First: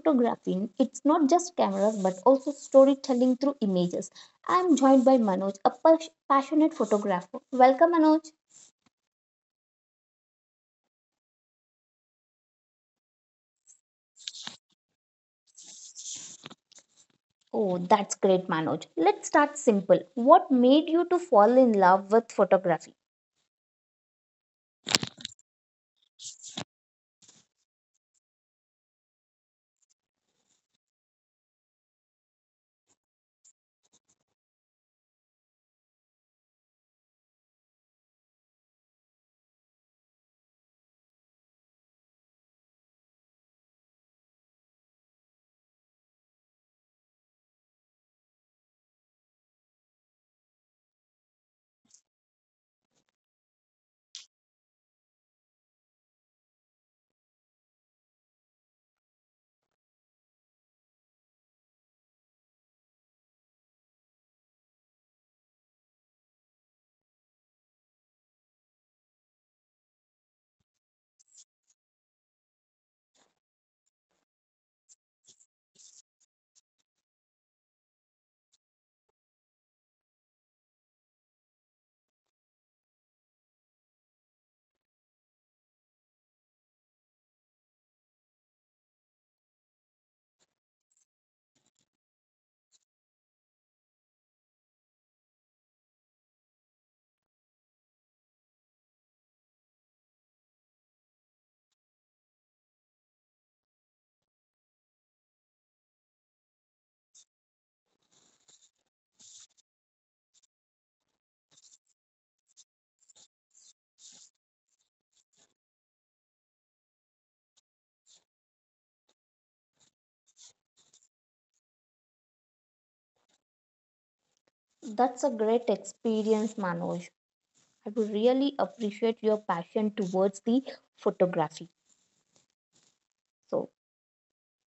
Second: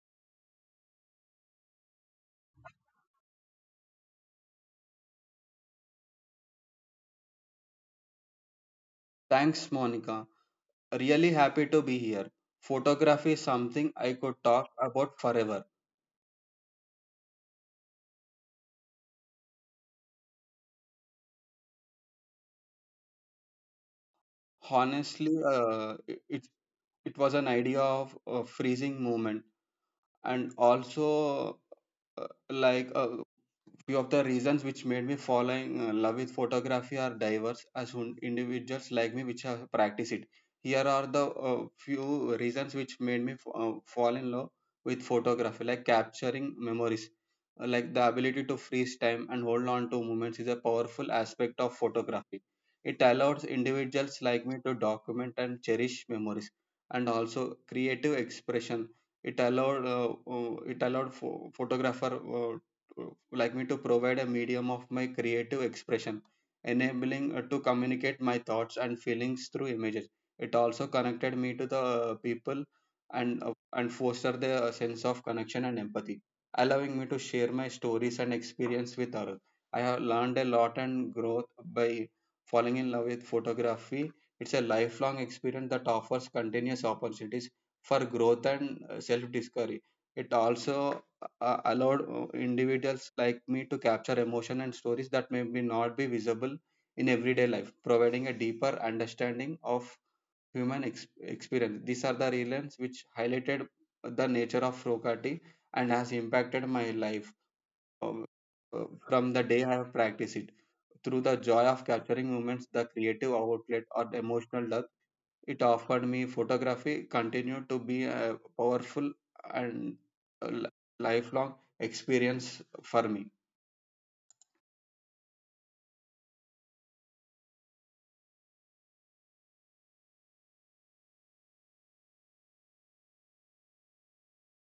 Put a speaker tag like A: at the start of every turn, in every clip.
A: photography. It's not just cameras but also storytelling through images. I am joined by Manoj, a passionate photographer. Welcome Manoj.
B: Thanks, Monica. Really happy to be here. Photography is something I could talk about forever.
A: Oh, that's great Manoj. Let's start simple. What made you to fall in love with photography?
B: Honestly, it was an idea of a freezing moment, and also uh, like uh, few of the reasons which made me falling in love with photography are diverse as individuals like me which have practiced it. Here are the few reasons which made me fall in love with photography, like capturing memories. Like, the ability to freeze time and hold on to moments is a powerful aspect of photography. It allows individuals like me to document and cherish memories, and also creative expression. It allowed photographer, uh, like me, to provide a medium of my creative expression, enabling to communicate my thoughts and feelings through images. It also connected me to the people, and foster the sense of connection and empathy, allowing me to share my stories and experience with others. I have learned a lot and growth by falling in love with photography. It's a lifelong experience that offers continuous opportunities for growth and self discovery. It also allowed individuals like me to capture emotion and stories that may be not be visible in everyday life, providing a deeper understanding of human experience. These are the realms which highlighted the nature of Rokati and has impacted my life um, from the day I have practiced it. Through the joy of capturing moments, the creative outlet, or the emotional depth it offered me, photography continued to be a powerful and a li- lifelong experience for me.
A: That's a great experience Manoj. I would really appreciate your passion towards the photography. So,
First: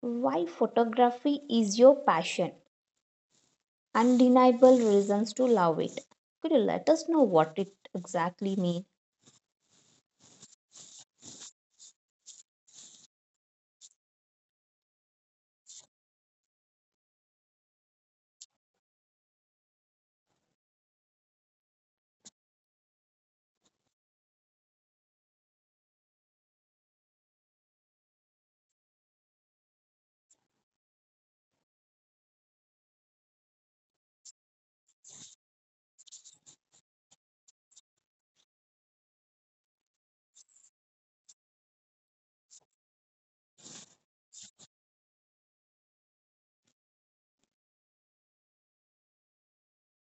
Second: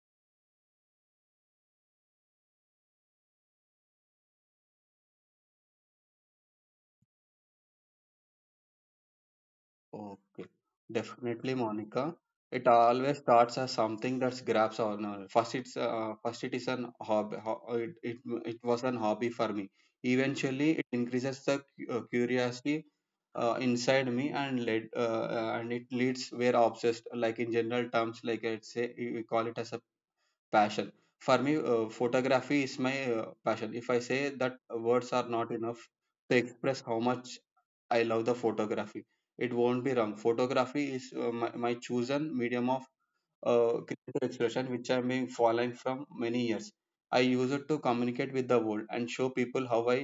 A: why photography is your passion? Undeniable reasons to love it. Could you let us know what it exactly means?
B: Okay, definitely, Monica. It always starts as something that grabs on. First, it is an hobby. It was an hobby for me. Eventually, it increases the curiosity inside me, and led and it leads where obsessed. Like, in general terms, like I'd say, we call it as a passion. For me, photography is my passion. If I say that, words are not enough to express how much I love the photography. It won't be wrong, photography is my chosen medium of creative expression, which I've been following from many years. I use it to communicate with the world and show people how I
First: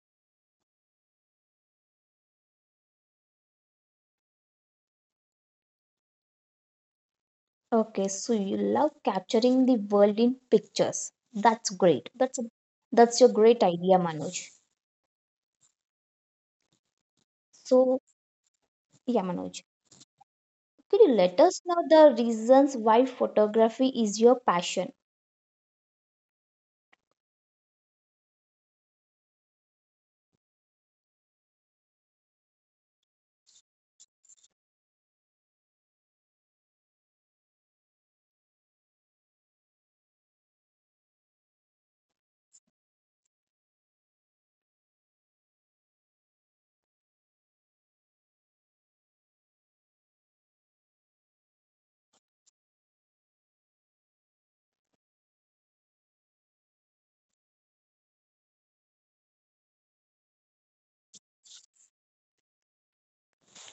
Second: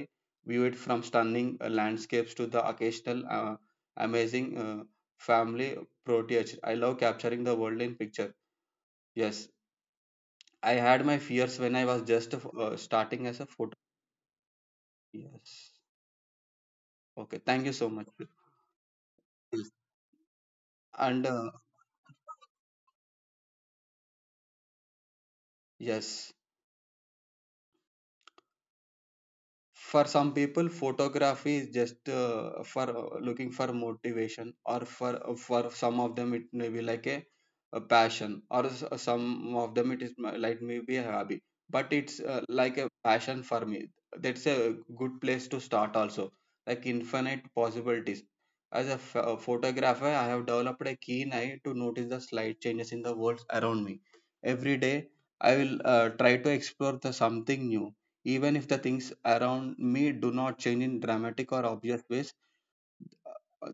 B: view it, from stunning landscapes to the occasional amazing family proteage. I love capturing the world in
A: Okay,
B: picture.
A: so you love
B: Yes,
A: capturing the world in
B: I had
A: pictures.
B: my fears
A: That's
B: when I was
A: great.
B: just
A: That's
B: starting
A: your
B: as a
A: great
B: photo.
A: idea, Manoj.
B: Yes. Okay. Thank you so
A: So,
B: much.
A: yeah, Manoj, could you
B: And
A: let us know the reasons why photography is your passion?
B: yes. For some people, photography is just for looking for motivation, or for some of them it may be like a passion, or some of them it is like maybe a hobby. But it's like a passion for me. That's a good place to start also. Like, infinite possibilities. As a photographer, I have developed a keen eye to notice the slight changes in the world around me. Every day, I will try to explore the something new, even if the things around me do not change in dramatic or obvious ways.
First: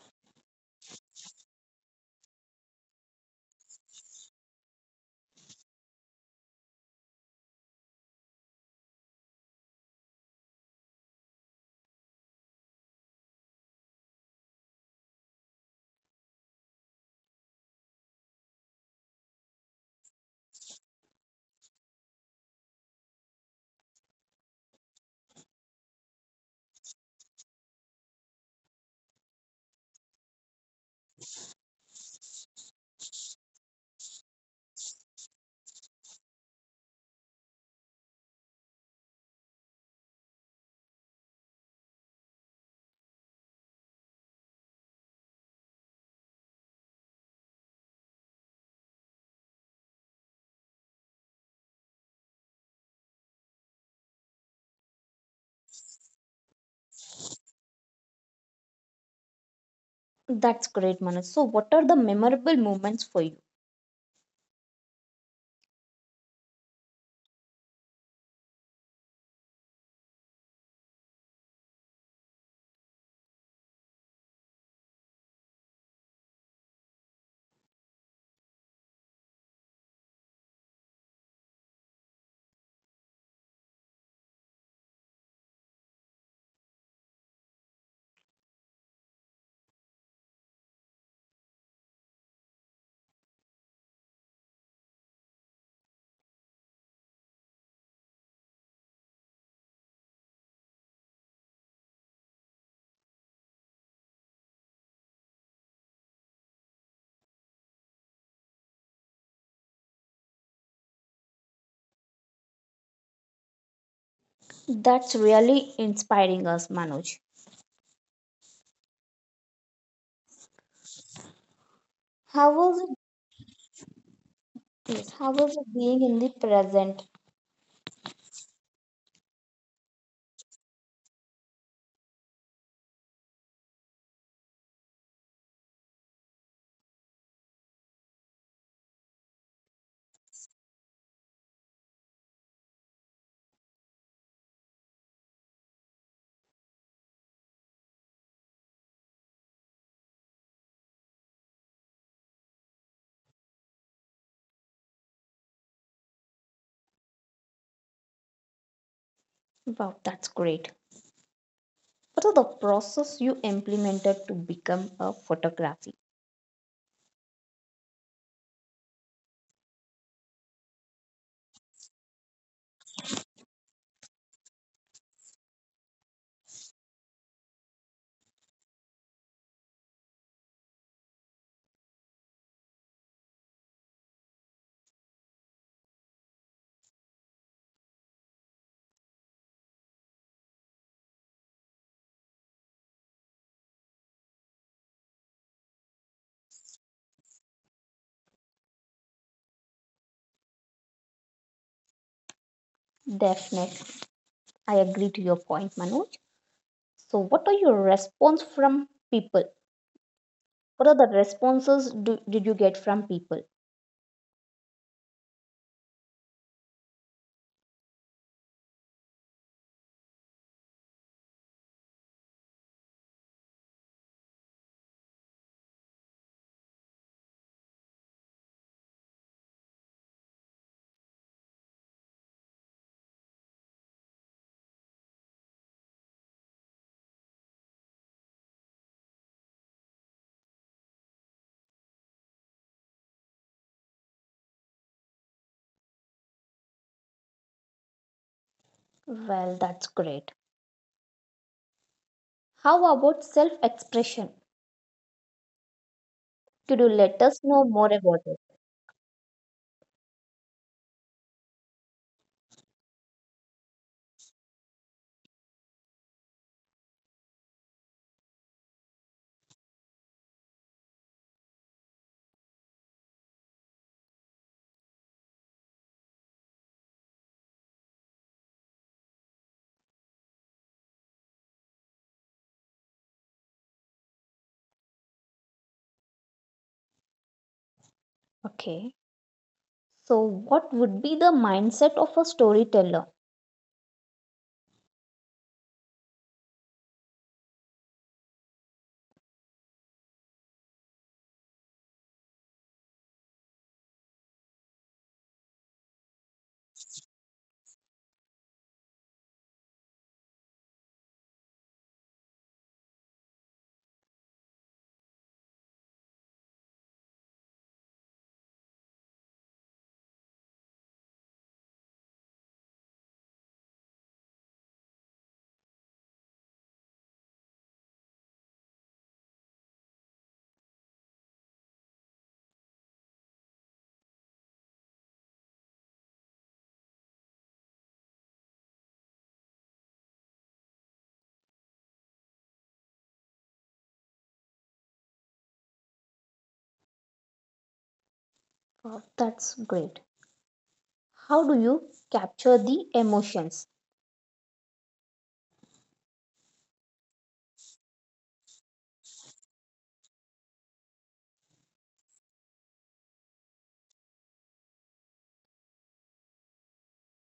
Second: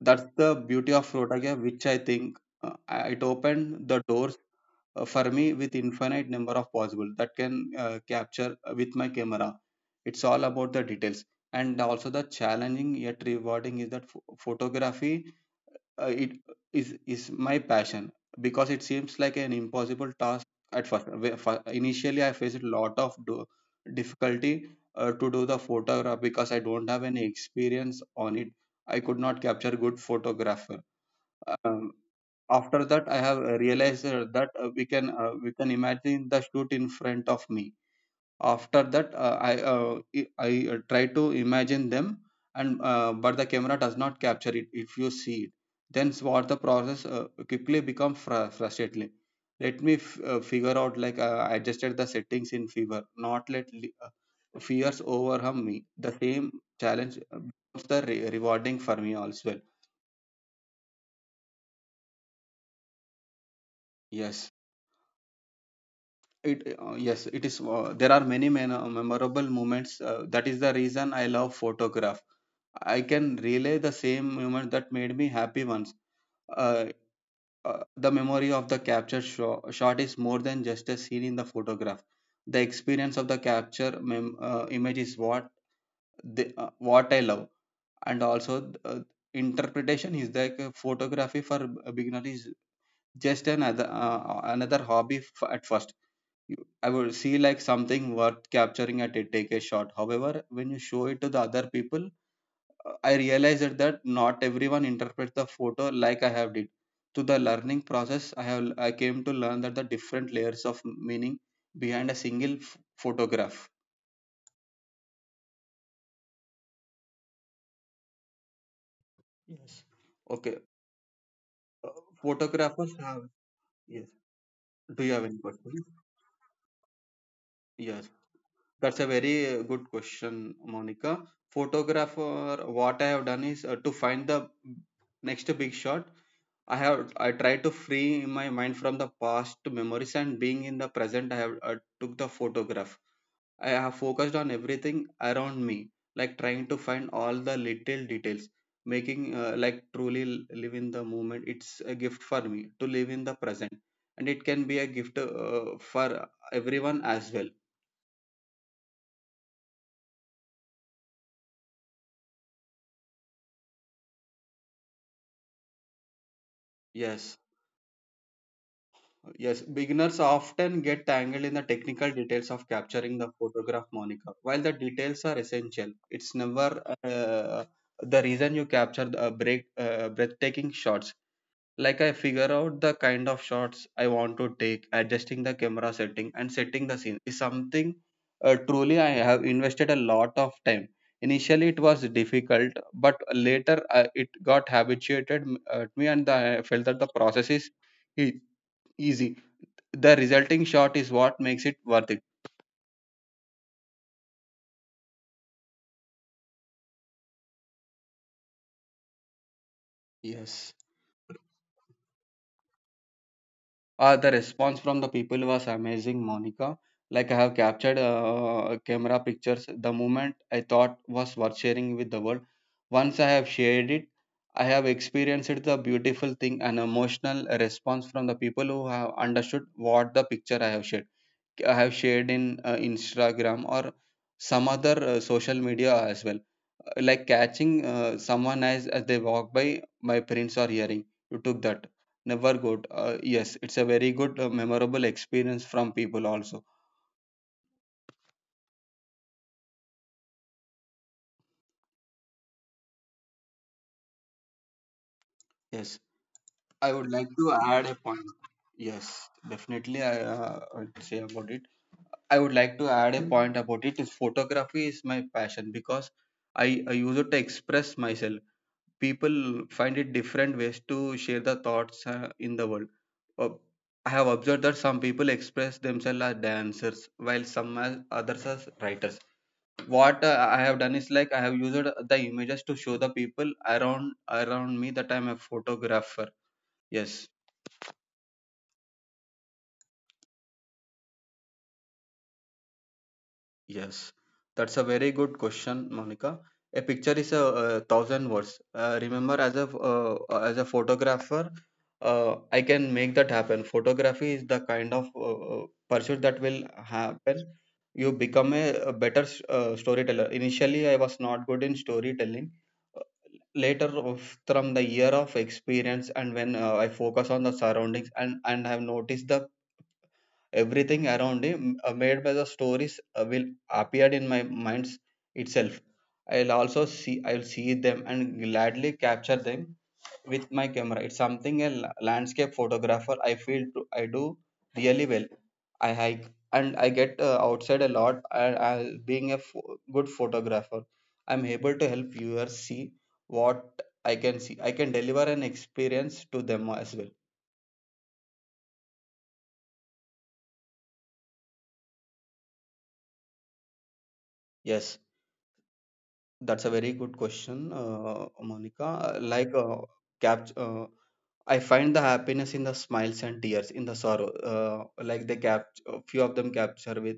B: That's the beauty of photography, which I think it opened the doors for me with infinite number of possible that can capture with my camera. It's all about the details, and also the challenging yet rewarding is that photography it is my passion because it seems like an impossible task at first. Initially, I faced a lot of difficulty to do the photograph because I don't have any experience on it. I could not capture good photographer. Um, After that, I have realized that we can imagine the shoot in front of me. After that, I try to imagine them, and but the camera does not capture it. If you see it, then what the process quickly become frustratingly. Let me figure out, like, I adjusted the settings in fever, not let fears overwhelm me. The same challenge becomes the rewarding for me also well.
A: That's great, Manoj. So, what are the memorable moments for you?
B: yes it yes, it is, there are many memorable moments. That is the reason I love photography. I can relay the same moment that made me happy once. Uh, the memory of the capture shot is more than just a scene in the photograph. The experience of the capture image is what what I love, and also interpretation is like a photography for a beginner is just another hobby at first. I would see like something worth capturing at it, take a shot. However, when you show it to the other people, I realized that not everyone interprets the photo like I have did. Through the learning process, I came to learn that the different layers of meaning behind a single photograph.
A: That's really inspiring us, Manoj.
B: Yes. Okay, uh,
A: How
B: photographers
A: was
B: have yes.
A: it?
B: Do
A: Yes,
B: you have
A: how
B: any
A: was it
B: questions?
A: being in the present?
B: Yes, that's a very good question, Monica. Photographer, what I have done is to find the next big shot. I try to free my mind from the past memories, and being in the present, I took the photograph. I have focused on everything around me, like trying to find all the little details, making like truly live in the moment. It's a gift for me to live in the present, and it can be a gift for everyone as well.
A: Wow, that's great. What are the process you implemented to become a photography?
B: Yes. Yes, beginners often get tangled in the technical details of capturing the photograph, Monica. While the details are essential, it's never the reason you capture the breathtaking shots. Like, I figure out the kind of shots I want to take. Adjusting the camera setting and setting the scene is something truly I have invested a lot of time. Initially, it was difficult, but later it got habituated to me, and I felt that the process is e- easy. The resulting shot is what makes it worth it.
A: Definitely. I agree to your point, Manoj. So what are your response from people?
B: Yes.
A: What are the did you get from people?
B: The response from the people was amazing, Monica. Like, I have captured camera pictures, the moment I thought was worth sharing with the world. Once I have shared it, I have experienced the beautiful thing and emotional response from the people who have understood what the picture I have shared. I have shared in Instagram or some other social media as well. Like, catching as they walk by, my parents are hearing, you took that. Never good. Yes, it's a very good, memorable experience from people also.
A: Well, that's great. How about self-expression?
B: Yes,
A: Could you
B: I would
A: let
B: like
A: us
B: to
A: know more
B: add a
A: about
B: point.
A: it?
B: Yes, definitely. I would say about it. I would like to add a point about it. Is photography is my passion because I use it to express myself. People find it different ways to share the thoughts in the world. Uh, I have observed that some people express themselves as dancers, while some as others as writers. What I have done is, like, I have used the images to show the people around me that I'm a photographer. Yes.
A: Okay. So what would be the mindset of a storyteller?
B: Yes, that's a very good question, Monica. A picture is a, thousand words. Remember, as a photographer, I can make that happen. Photography is the kind of pursuit that will happen. You become a better storyteller. Initially, I was not good in storytelling. Later, from the year of experience, and when I focus on the surroundings, and have noticed the everything around him made by the stories will appear in my minds itself. I'll also see, I'll see them and gladly capture them with my camera. It's something a landscape photographer I feel to, I do really well. I hike and I get outside a lot, and I, being a good photographer, I'm able to help viewers see what I can see. I can deliver an experience to them as well.
A: Wow, that's great. How do you capture the emotions?
B: Yes. That's a very good question, Monica. Cap, uh, I find the happiness in the smiles and tears, in the sorrow. Like, they cap, a few of them capture with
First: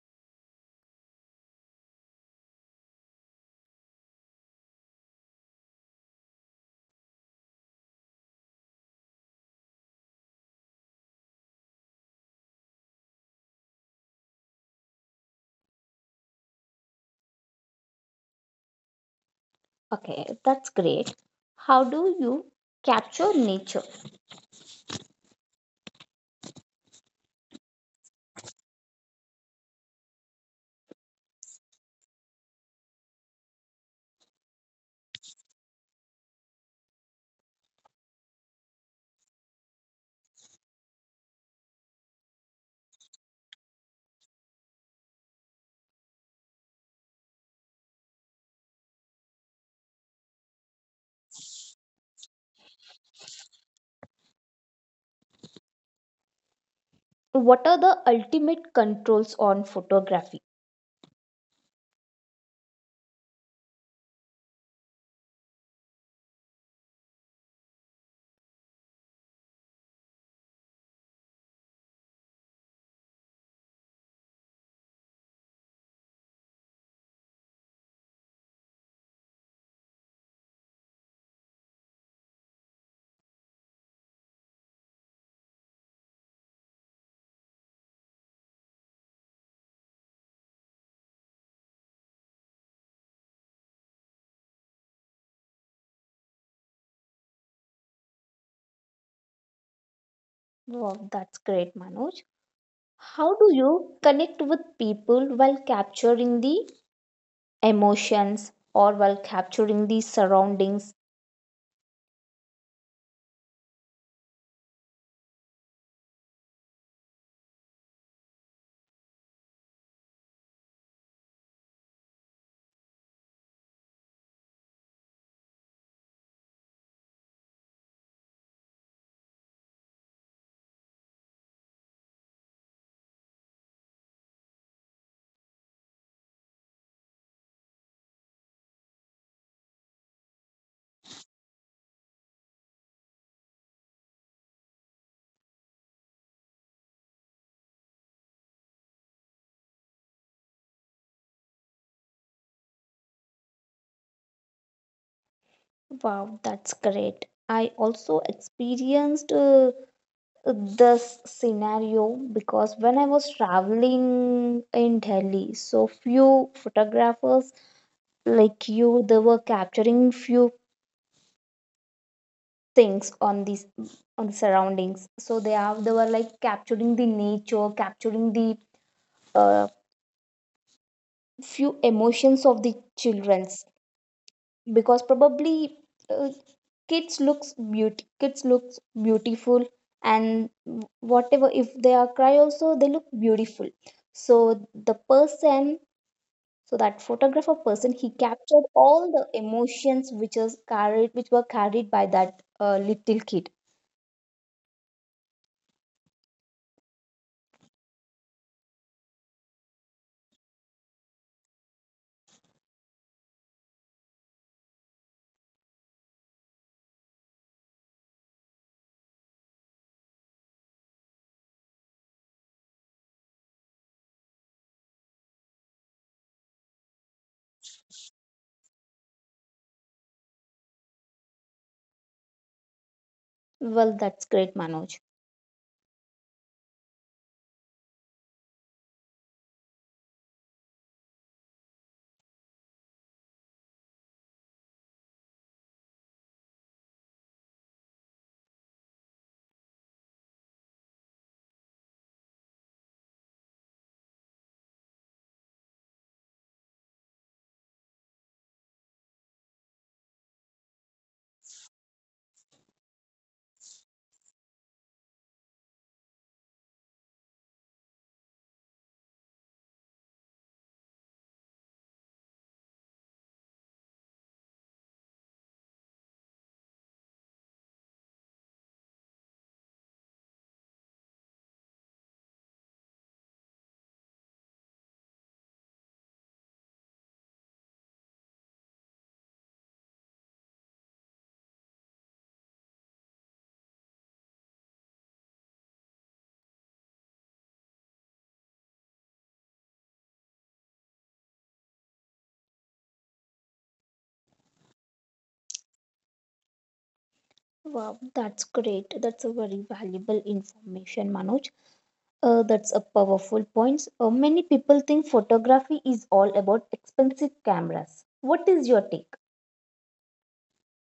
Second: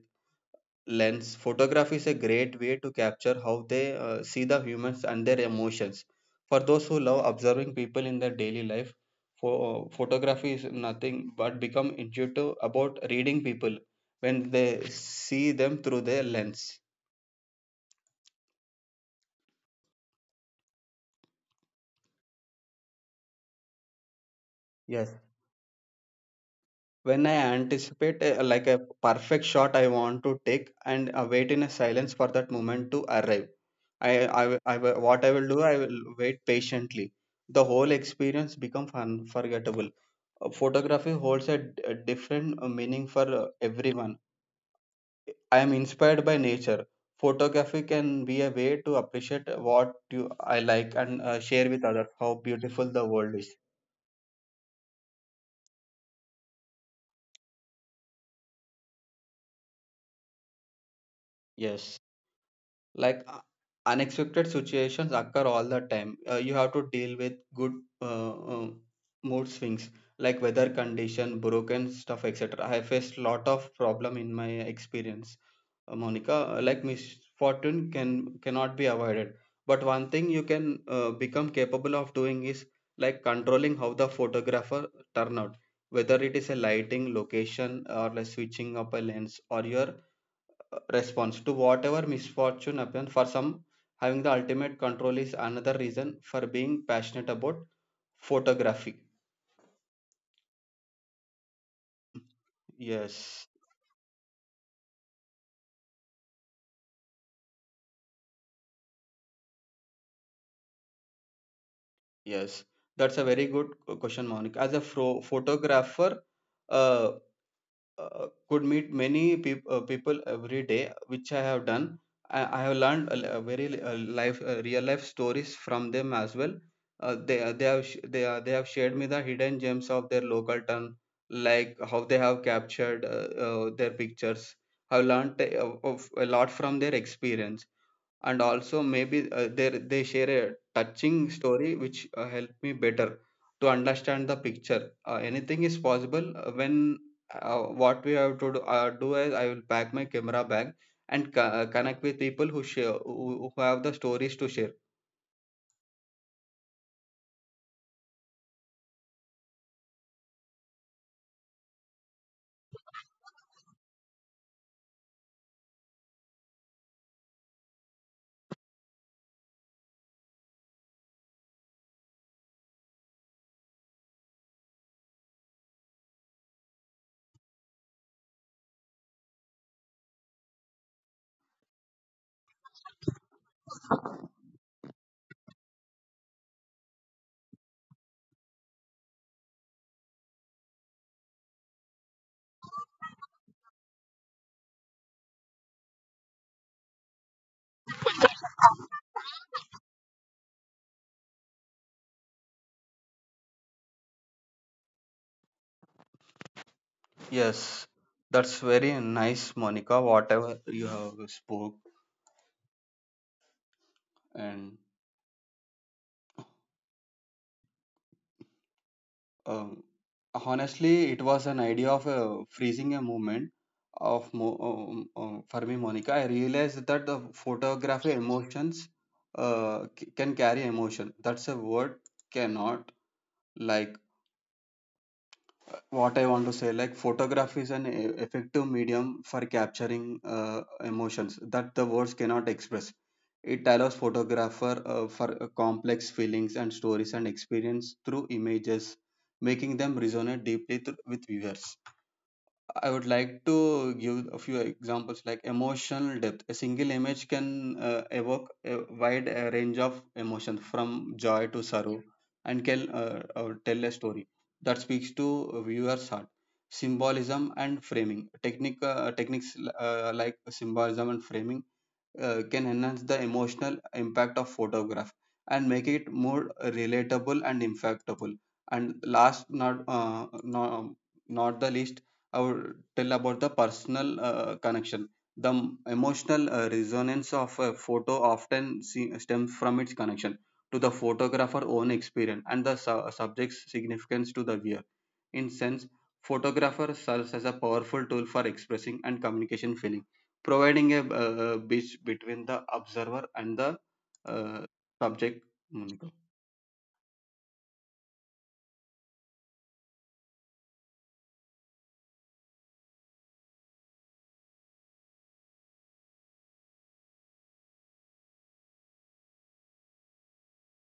B: lens. Photography is a great way to capture how they see the humans and their emotions. For those who love observing people in their daily life, photography is nothing but become intuitive about reading people when they see them through their lens.
A: Okay, that's great. How do you capture nature?
B: Yes. When I anticipate a, like a perfect shot I want to take, and wait in a silence for that moment to arrive. I, what I will do, I will wait patiently. The whole experience becomes unforgettable. Photography holds a different meaning for everyone. I am inspired by nature. Photography can be a way to appreciate what you I like and share with others how beautiful the world is.
A: What are the ultimate controls on photography?
B: Yes. Like, unexpected situations occur all the time. You have to deal with good uh, uh, mood swings, like weather condition, broken stuff, etc. I faced lot of problem in my experience. Monica, like misfortune cannot be avoided, but one thing you can become capable of doing is like controlling how the photographer turn out, whether it is a lighting location or like switching up a lens, or your response to whatever misfortune happens. For some, having the ultimate control is another reason for being passionate about photography.
A: Wow, that's great, Manoj. How
B: yes
A: do you connect with people while capturing the emotions or while capturing the surroundings?
B: yes That's a very good question, Monica. As a photographer, uh, could meet many peop- people every day, which I have done. I have learned a life, real life stories from them as well. They they have sh- they are, they have shared me the hidden gems of their local town, like how they have captured their pictures. I've learned of a lot from their experience, and also maybe they share a touching story which help me better to understand the picture. Anything is possible when what we have to do, do is I will pack my camera bag and connect with people who share, who have the stories to share.
A: Wow, that's great. I also experienced this scenario because when I was traveling in Delhi, so few photographers like you, they were capturing few things on these on the surroundings. So they were like capturing the nature, capturing the uh, few emotions of the childrens, because probably uh, kids looks beauty, kids looks beautiful. And whatever, if they are cry also, they look beautiful. so the person so that photographer person he captured all the emotions which was carried which were carried by that little kid.
B: Yes, that's very nice, Monica, whatever you have spoke. And Um, honestly, it was an idea of freezing a moment for me, Monica. I realized that the photography emotions can carry emotion. That's a word cannot. Like,
A: Well, that's great, Manoj.
B: what I want to say, like photography is an effective medium for capturing emotions that the words cannot express. It allows photographer for complex feelings and stories and experience through images, making them resonate deeply with viewers. I would like to give a few examples, like emotional depth. A single image can evoke a wide range of emotions, from joy to sorrow, and can tell a story that speaks to a viewer's heart. Symbolism and framing. Techniques like symbolism and framing can enhance the emotional impact of photograph and make it more relatable and impactable. And last, not the least, I would tell about the personal connection. The emotional resonance of a photo often stems from its connection to the photographer's own experience and the subject's significance to the viewer. In sense, photographer serves as a powerful tool for expressing and communication feeling, providing a bridge between the observer and the uh, subject. Monica.
A: Wow, that's great. That's a very valuable information, Manoj. That's a powerful point. Many people think photography is all about expensive cameras. What is your take?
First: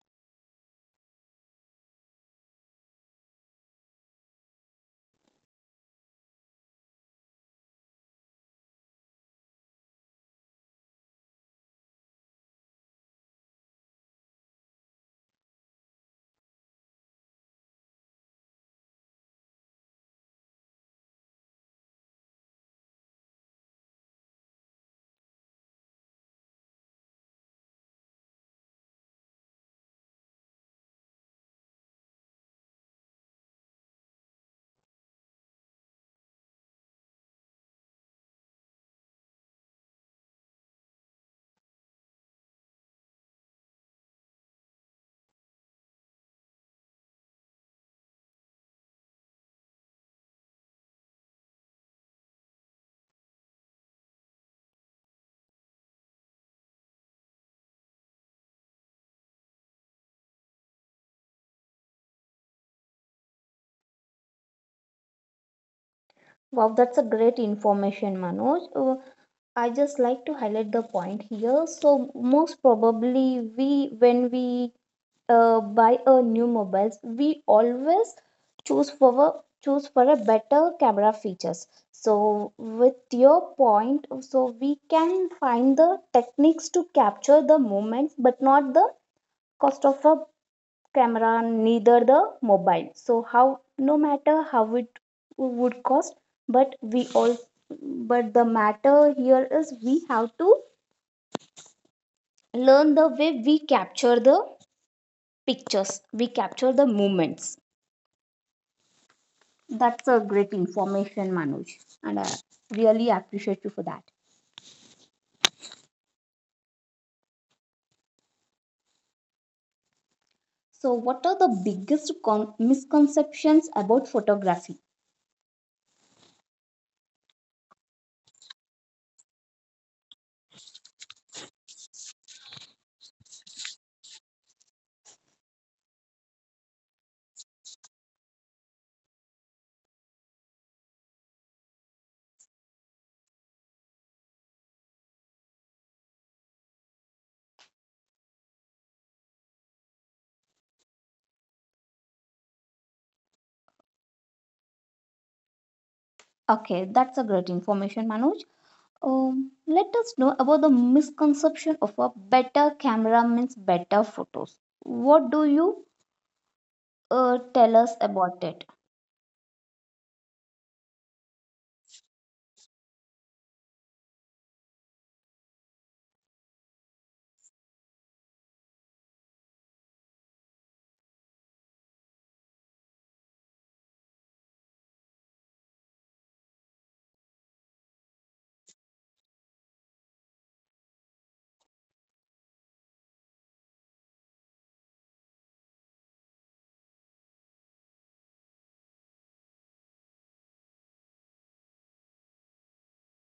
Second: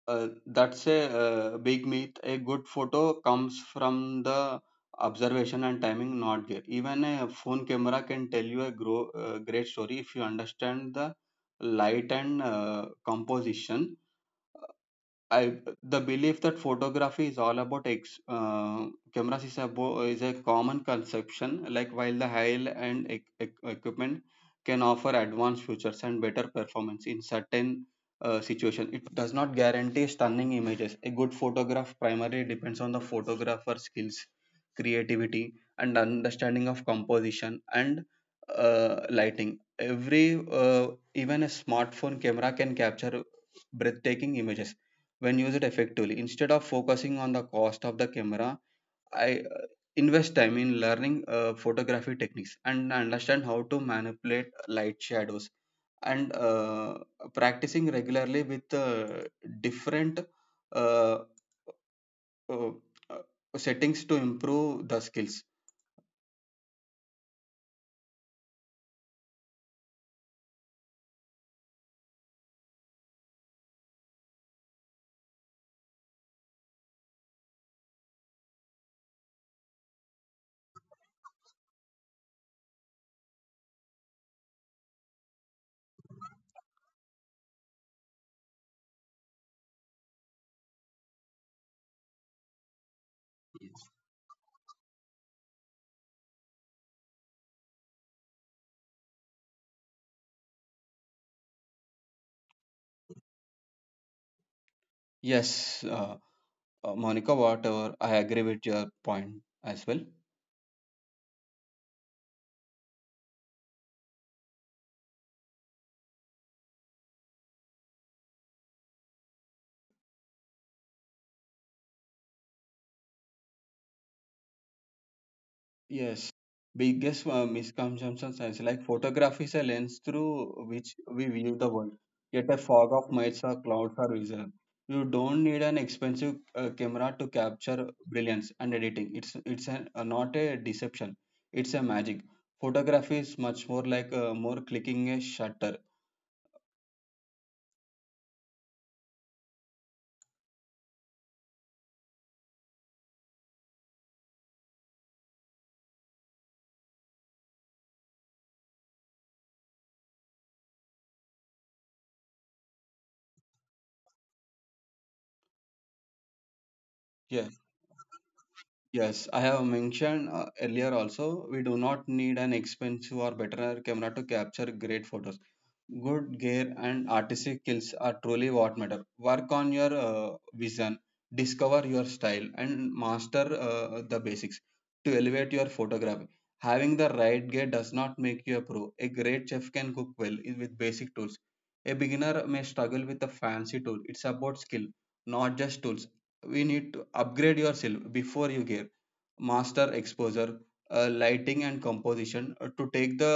B: That's a big myth. A good photo comes from the observation and timing, not gear. Even a phone camera can tell you a great story if you understand the light and composition. I, the belief that photography is all about cameras is a is a common conception. Like, while the high and equipment can offer advanced features and better performance in certain situation, it does not guarantee stunning images. A good photograph primarily depends on the photographer's skills, creativity, and understanding of composition and lighting. Every even a smartphone camera can capture breathtaking images when used effectively. Instead of focusing on the cost of the camera, I invest time in learning photography techniques and understand how to manipulate light shadows and practicing regularly with different uh, uh, uh, settings to improve the skills.
A: Wow, that's a great information, Manoj. I just like to highlight the point here. So most probably we when we buy a new mobiles, we always choose for a, choose for a better camera features. So with your point, so we can find the techniques to capture the moments, but not the cost of a camera, neither the mobile. So how, no matter how it would cost, but we all but the matter here is we have to learn the way we capture the
B: Yes,
A: pictures, we capture the
B: Monica,
A: moments.
B: whatever, I agree with your point as well.
A: That's a great information, Manoj, and I really appreciate you for that. So, what are the biggest misconceptions about photography?
B: Yes, biggest misconceptions is like photography is a lens through which we view the world. Yet a fog of mists or clouds are visible. You don't need an expensive camera to capture brilliance, and editing, it's not a deception. It's a magic. Photography is much more like more clicking a shutter.
A: Okay, that's a great information, Manoj. Let us know about the misconception of a better camera means better photos. What do you
B: Yes,
A: tell us about it?
B: yes. I have mentioned earlier also. We do not need an expensive or better camera to capture great photos. Good gear and artistic skills are truly what matter. Work on your vision, discover your style, and master the basics to elevate your photography. Having the right gear does not make you a pro. A great chef can cook well with basic tools. A beginner may struggle with a fancy tool. It's about skill, not just tools. We need to upgrade yourself before you gear. Master exposure, lighting, and composition to take the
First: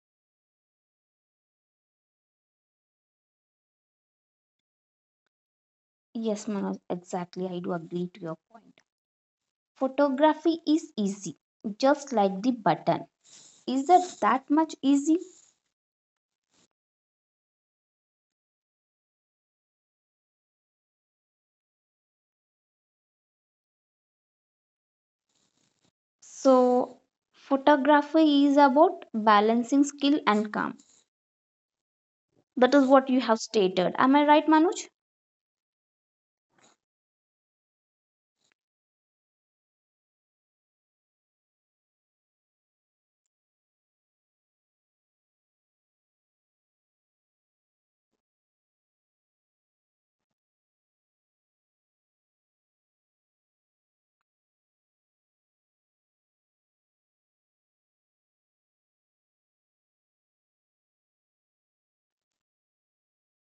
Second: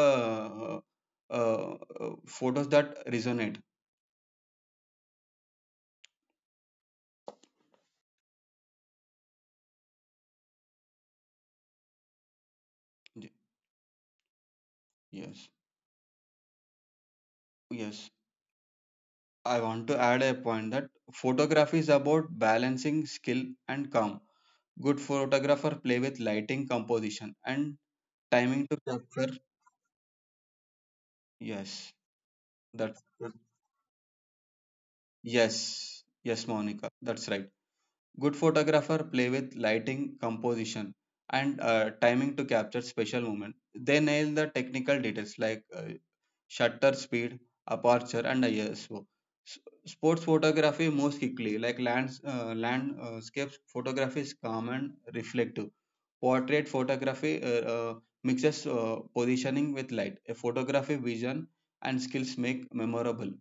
B: uh, photos that resonate.
A: Yes, Manoj, exactly. I do agree to your point. Photography is easy, just like the button.
B: Y-
A: Is it that much easy?
B: Yes, yes. I want to add a point that photography is about balancing skill and calm. Good photographer play with lighting,
A: So,
B: composition, and
A: photography is
B: timing to
A: about
B: capture.
A: balancing skill and calm.
B: Yes,
A: That is
B: that's
A: what you have stated. Am I right, Manoj?
B: yes, yes, Monica. That's right. Good photographer play with lighting, composition, and timing to capture special moment. They nail the technical details like shutter speed, aperture, and ISO. S- Sports photography moves quickly, like landscapes photography is calm and reflective. Portrait photography mixes positioning with light. A photography vision and skills make memorable.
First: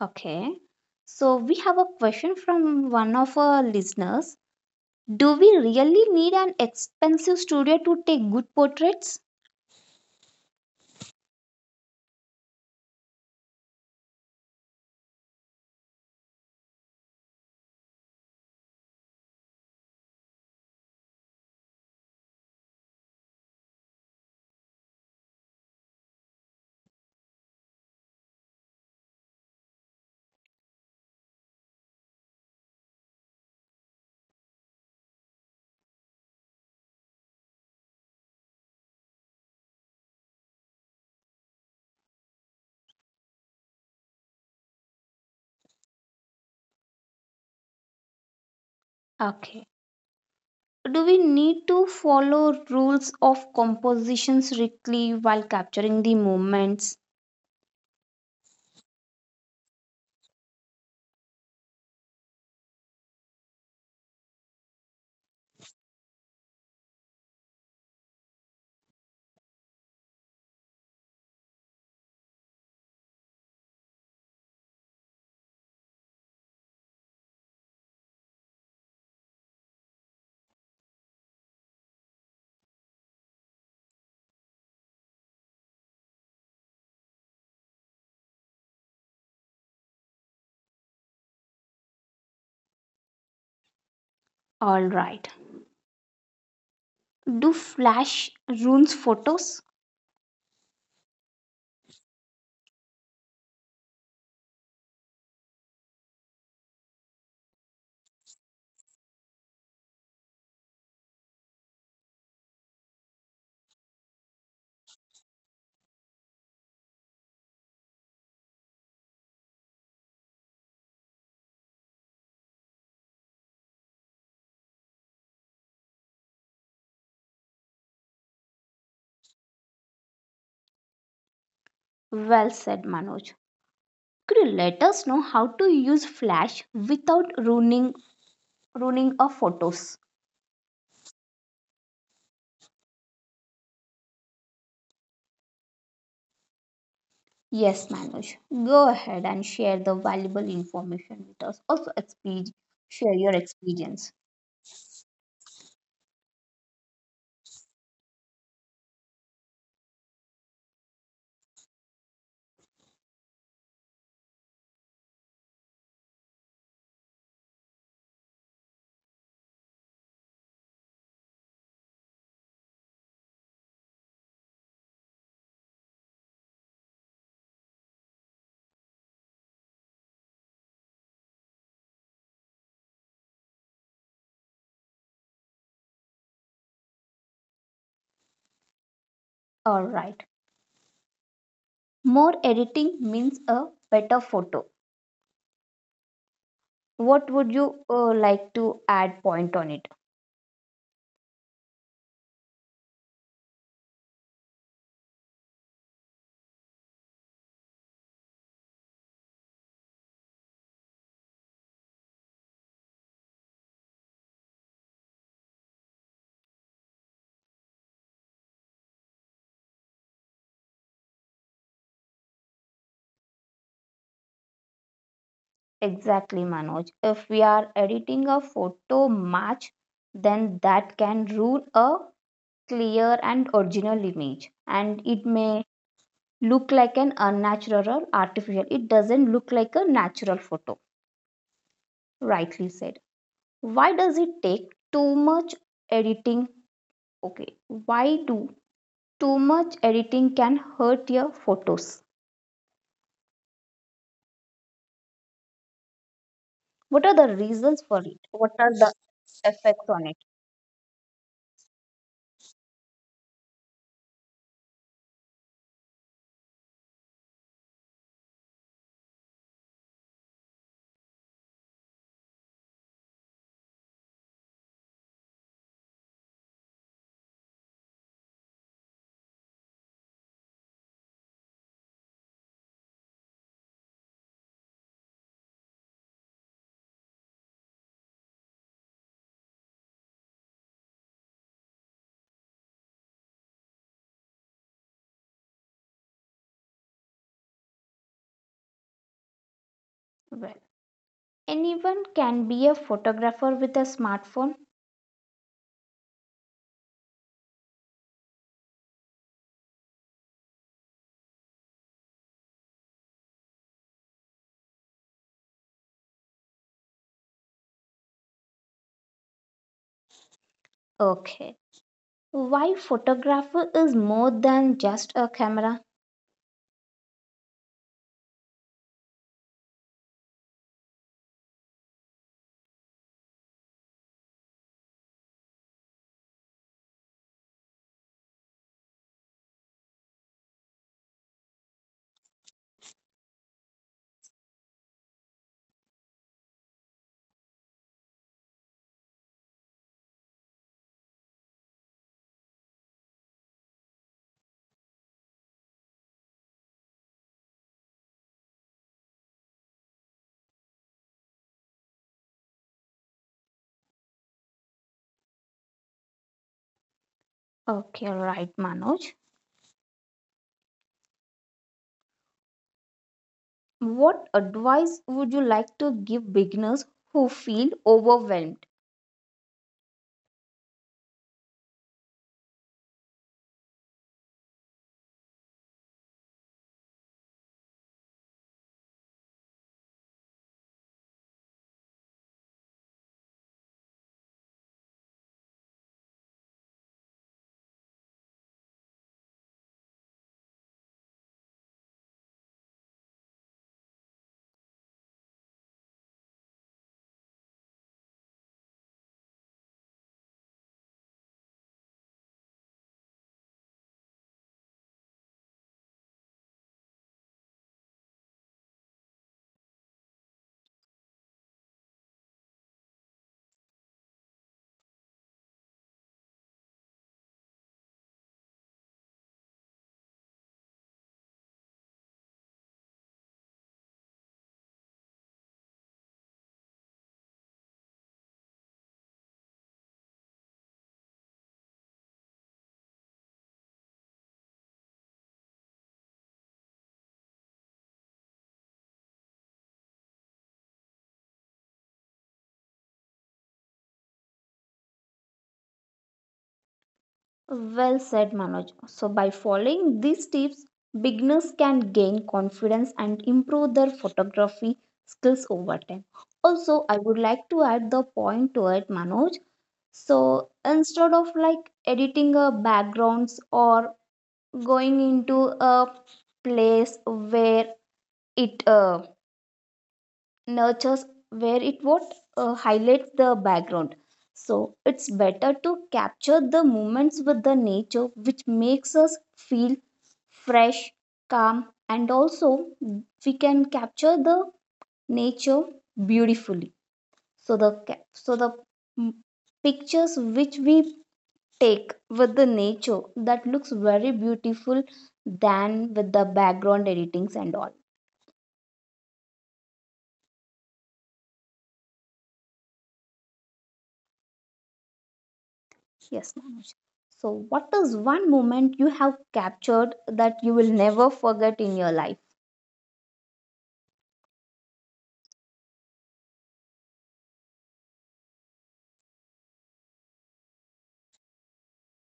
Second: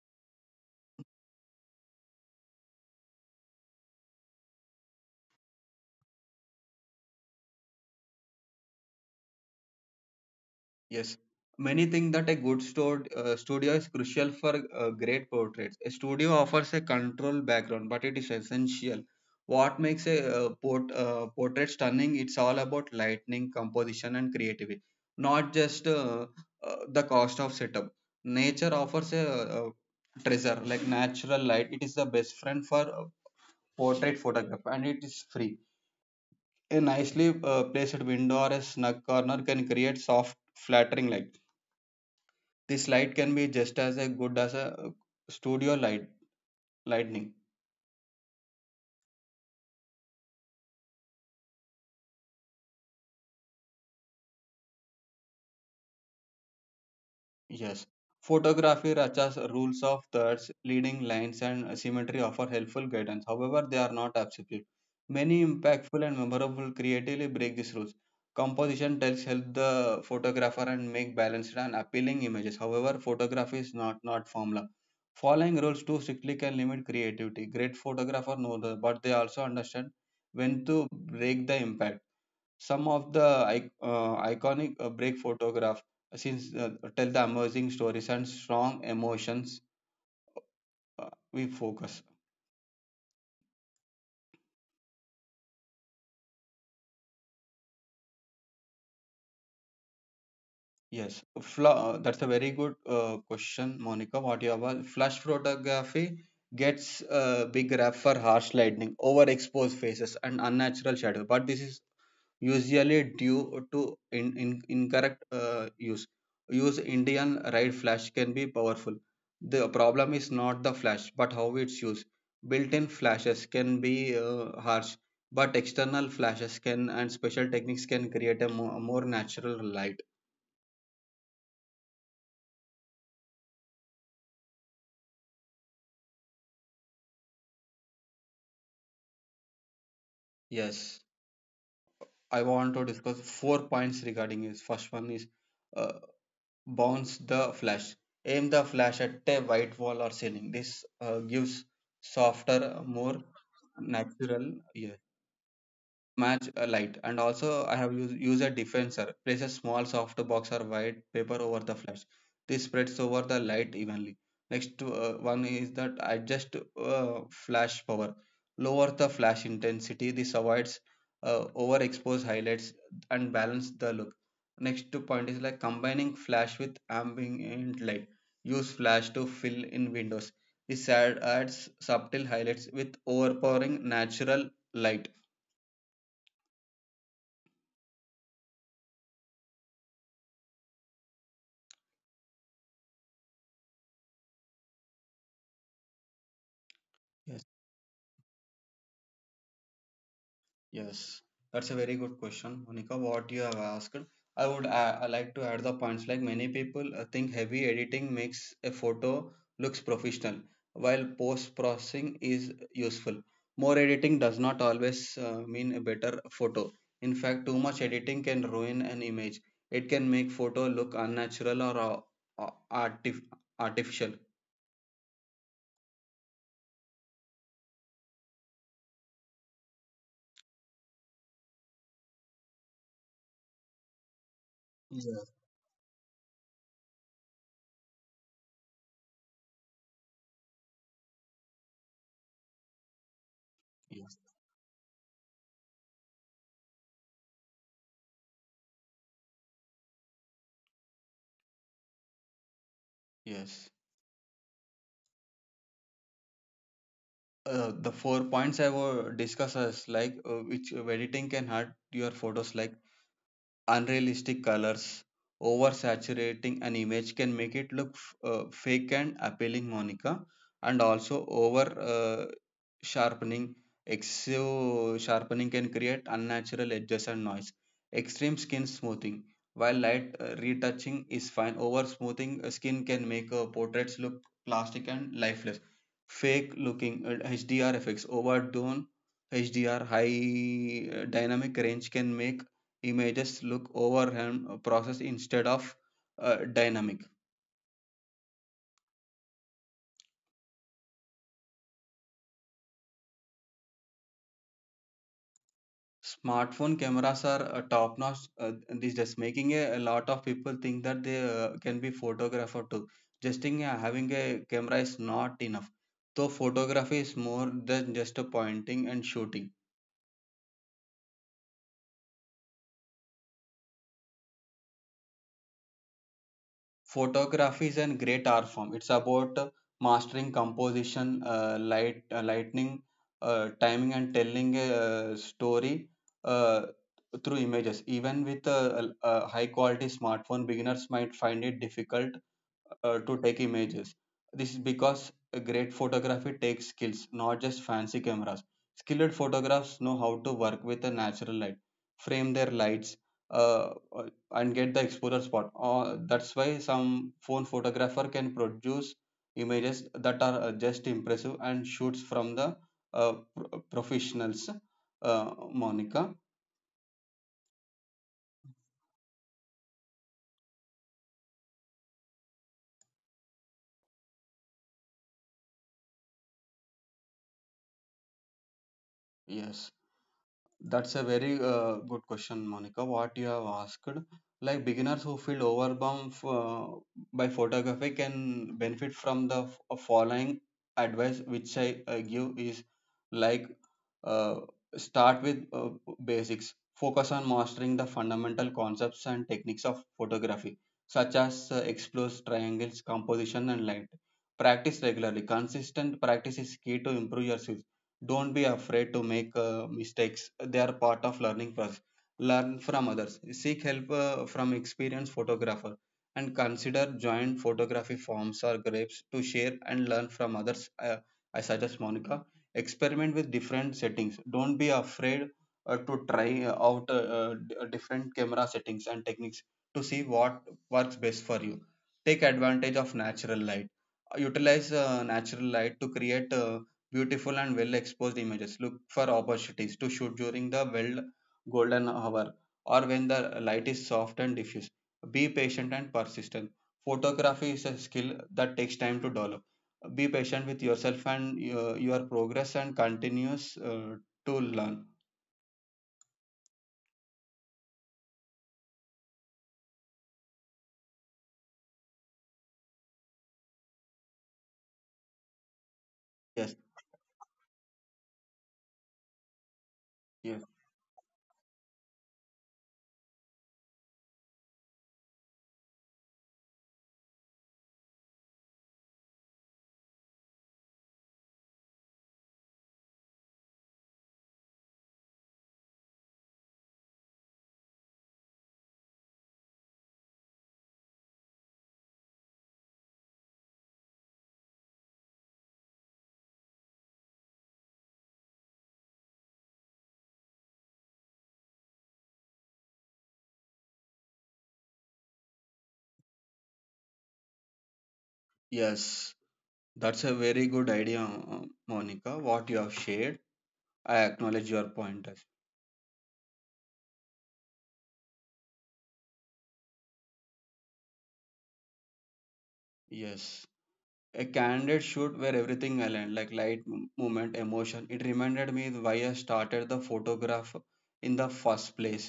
A: Okay. So, we have a question from one of our listeners. Do we really need an expensive studio to take good portraits?
B: Yes, many think that a studio is crucial for great portraits. A studio offers a controlled background, but it is essential. What makes a portrait stunning? It's all about lighting, composition, and creativity, not just the cost of setup. Nature offers a treasure like natural light. It is the best friend for portrait photography, and it is free. A nicely placed window or a snug corner can create soft, flattering light. This light can be just as a good as a studio light lightning.
A: Okay. Do we need to follow rules of composition strictly while capturing the moments?
B: Yes. Photography Racha's rules of thirds, leading lines, and symmetry offer helpful guidance. However, they are not absolute. Many impactful and memorable creatively break these rules. Composition tells help the photographer and make balanced and appealing images. However, photography is not formula. Following rules too strictly can limit creativity. Great photographer know that, but they also understand when to break the impact. Some of the iconic break photograph since tell the amazing stories and strong emotions. uh, we focus.
A: All right. Do flash ruins photos?
B: Yes, that's a very good question, Monica. What you have flash photography gets a big rap for harsh lighting, overexposed faces, and unnatural shadows. But this is usually due to incorrect use. Use Indian right flash can be powerful. The problem is not the flash, but how it's used. Built-in flashes can be harsh, but external flashes can, and special techniques can create a more natural light.
A: Well said, Manoj. Could you let us know how to use Flash without ruining our photos?
B: Yes, I want to discuss four points regarding this. First one is uh, bounce the
A: Yes,
B: flash.
A: Manoj.
B: Aim the
A: Go
B: flash
A: ahead
B: at
A: and
B: a
A: share
B: white
A: the
B: wall or
A: valuable
B: ceiling. This
A: information with us.
B: gives
A: Also,
B: softer,
A: share
B: more
A: your experience.
B: natural. Air match a light. And also I have used a defenser. Place a small soft box or white paper over the flash. This spreads over the light evenly. Next one is that adjust flash power. Lower the flash intensity. This avoids overexposed highlights and balance the look. Next two point is like combining flash with ambient light. Use flash to fill in windows. Adds subtle highlights with overpowering natural light.
A: All right. More editing means a better photo. What
B: Yes.
A: would you like to add point on it?
B: Yes, that's a very good question, Monica. What you have asked, I like to add the points. Like many people think heavy editing makes a photo looks professional, while post processing is useful. More editing does not always mean a better photo. In fact, too much editing can ruin an image. It can make photo look unnatural or uh, artif- artificial.
A: Exactly, Manoj. If we are editing a photo match, then that can ruin a clear and original image, and
B: Yeah.
A: it may look like an unnatural or artificial. It doesn't look like a natural photo, rightly said. Why does
B: Yes.
A: it take too much editing? Okay, why do too much editing can hurt your photos?
B: Yes.
A: What are the reasons
B: The
A: for it?
B: four
A: What
B: points I
A: are the
B: were discussed
A: effects
B: is
A: on it?
B: like which editing can hurt your photos, like unrealistic colors, oversaturating an image can make it look fake and appealing, Monica, and also over sharpening. Excessive sharpening can create unnatural edges and noise. Extreme skin smoothing. While light retouching is fine, over smoothing skin can make portraits look plastic and lifeless. Fake looking HDR effects, overdone HDR high dynamic range can make images look overwhelmed process instead of dynamic.
A: Well, anyone can be a photographer with a smartphone.
B: Smartphone cameras are top notch these days, making a lot of people think that they can be photographer too. Just having a camera is not enough, so photography is more than just a pointing and shooting.
A: Okay. Why photographer is more than just a camera?
B: Photography is a great art form. It's about mastering composition, light, lightning, timing and telling a story uh, through images. Even with a high quality smartphone, beginners might find it difficult to take images. This is because a great photography takes skills, not just fancy cameras. Skilled photographers know how to work with the natural light, frame their lights, uh, uh, and get the exposure spot. That's why some phone photographer can produce images that are just impressive and shoots from the professionals. Uh, Monica,
A: Okay, right, Manoj. What advice would you like to give beginners who feel overwhelmed?
B: yes. That's a very good question, Monica. What you have asked, like beginners who feel overwhelmed by photography, can benefit from the following advice, which I give is like, uh, start with basics. Focus on mastering the fundamental concepts and techniques of photography, such as explores, triangles, composition, and light. Practice regularly. Consistent practice is key to improve your skills. Don't be afraid to make mistakes, they are part of learning process. Learn from others, seek help from experienced photographer, and consider joint photography forms or groups to share and learn from others. uh, I suggest, Monica, experiment with different settings. Don't be afraid to try out different camera settings and techniques to see what works best for you. Take advantage of natural light. Utilize natural light to create beautiful and well exposed images. Look for opportunities to shoot during the well, golden hour, or when the light is soft and diffuse. Be patient and persistent. Photography is a skill that takes time to develop. Be patient with yourself and your progress and continues to learn.
A: Well said, Manoj. So, by following these tips, beginners can gain confidence and improve their photography skills over time.
B: Yes,
A: Also, I would like to add the point to it, Manoj.
B: yes,
A: So, instead of like editing a backgrounds or going into a place where it nurtures, where it what highlights the background, so it's better to capture the moments with the nature, which makes us feel fresh, calm, and also we can capture the nature beautifully. So the ca- so the mm, pictures which we take with the nature, that looks very beautiful than with the background editings and all.
B: yes. That's a very good idea, Monica. What you have shared, I acknowledge your pointers.
A: Yes, Manoj. So, what is one moment you have captured that you will never forget in your life?
B: Yes. Yes. A candid shoot where everything aligned, like light, movement, emotion. It reminded me why I started the photograph in the first place.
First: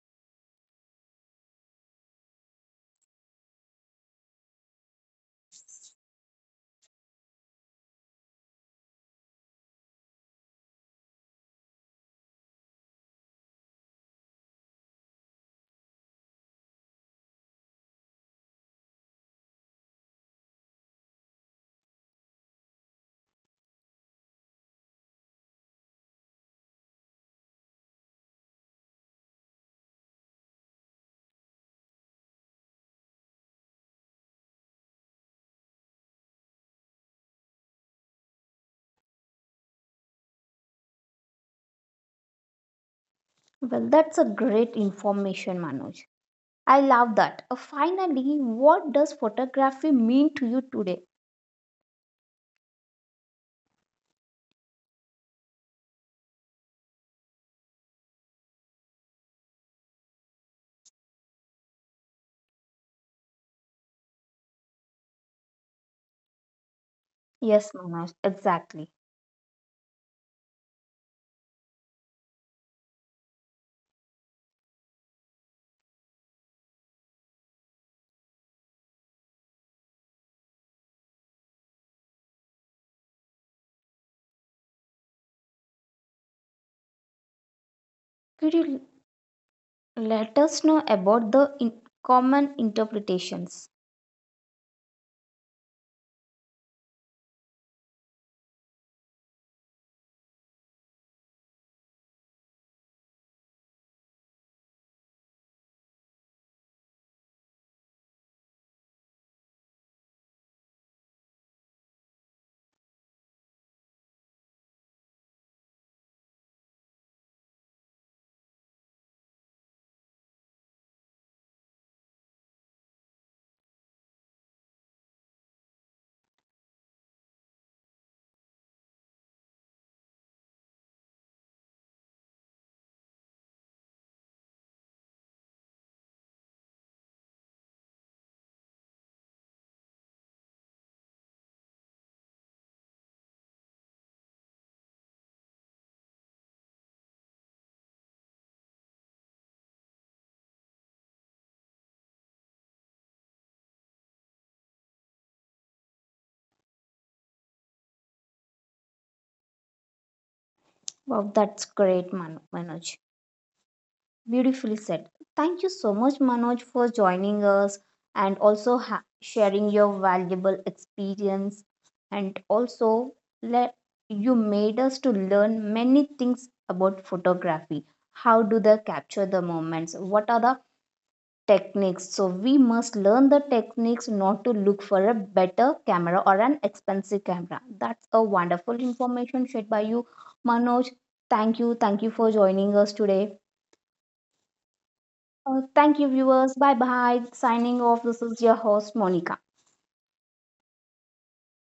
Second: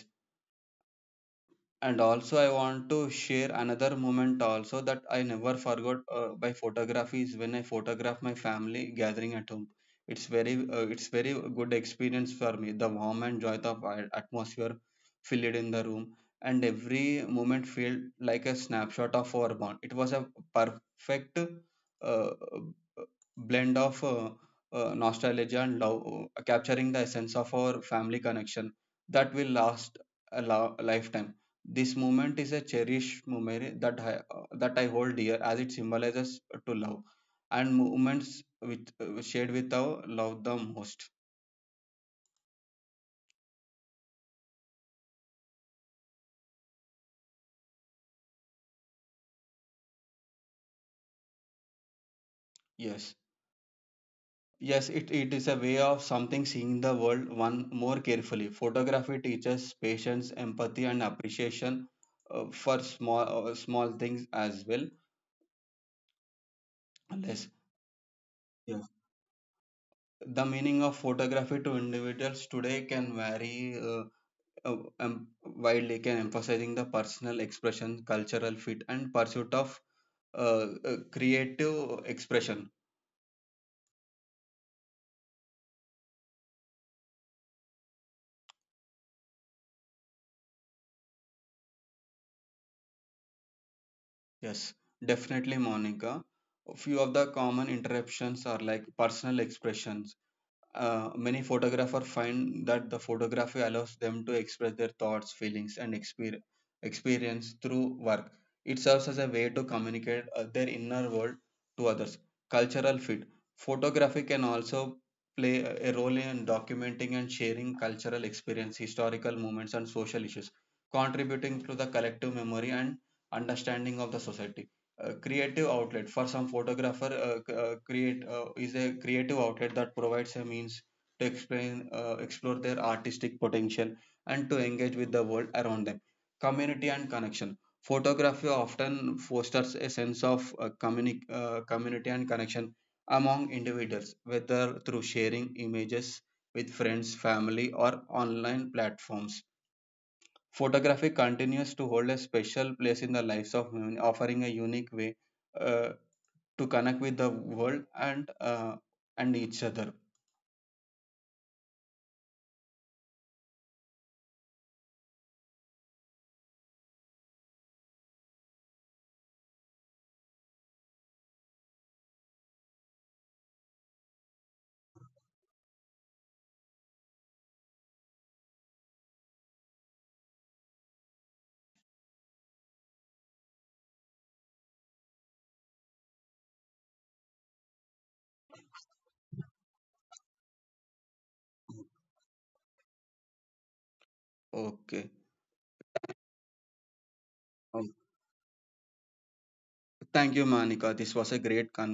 B: And also I want to share another moment also that I never forgot by photography is when I photograph my family gathering at home. It's very it's very good experience for me. The warm and joy of atmosphere filled in the room, and every moment felt like a snapshot of our bond. It was a perfect uh, blend of nostalgia and love, capturing the essence of our family connection that will last a, lifetime. This moment is a cherished memory that I hold dear, as it symbolizes to love and moments with shared with our love the most.
A: Well, that's a great information, Manoj. I love that. Finally, what does photography mean to you today?
B: Yes. Yes, it is a way of something seeing the world one more carefully. Photography teaches patience, empathy, and appreciation for small small things as well. Less.
A: Yes, Manoj, exactly.
B: The meaning of photography to individuals today can vary widely, can emphasizing the personal expression, cultural fit, and pursuit of creative expression.
A: Could you let us know about the common interpretations?
B: Yes, definitely, Monica. Few of the common interruptions are like personal expressions. Many photographers find that the photography allows them to express their thoughts, feelings, and experience through work. It serves as a way to communicate their inner world to others. Cultural fit. Photography can also play a role in documenting and sharing cultural experience, historical moments, and social issues, contributing to the collective memory and understanding of the society. Creative outlet. For some photographer, c- create is a creative outlet that provides a means to explain, explore their artistic potential and to engage with the world around them. Community and connection. Photography often fosters a sense of community and connection among individuals, whether through sharing images with friends, family, or online platforms. Photography continues to hold a special place in the lives of women, offering a unique way uh, to connect with the world and each other.
A: Wow, that's great, Manoj. Beautifully said. Thank you so much, Manoj, for joining us and also sharing your valuable experience. And also, let you made us to learn many things about photography. How do they capture the moments? What are the techniques? So we must learn the techniques, not to look for a better camera or an expensive camera. That's a wonderful information shared by you, Manoj. Thank you. Thank you for joining us today.
B: Okay.
A: Thank you, viewers. Bye bye. Signing
B: Oh,
A: off. This is your host, Monica.
B: thank you, Monica. This was a great conversation.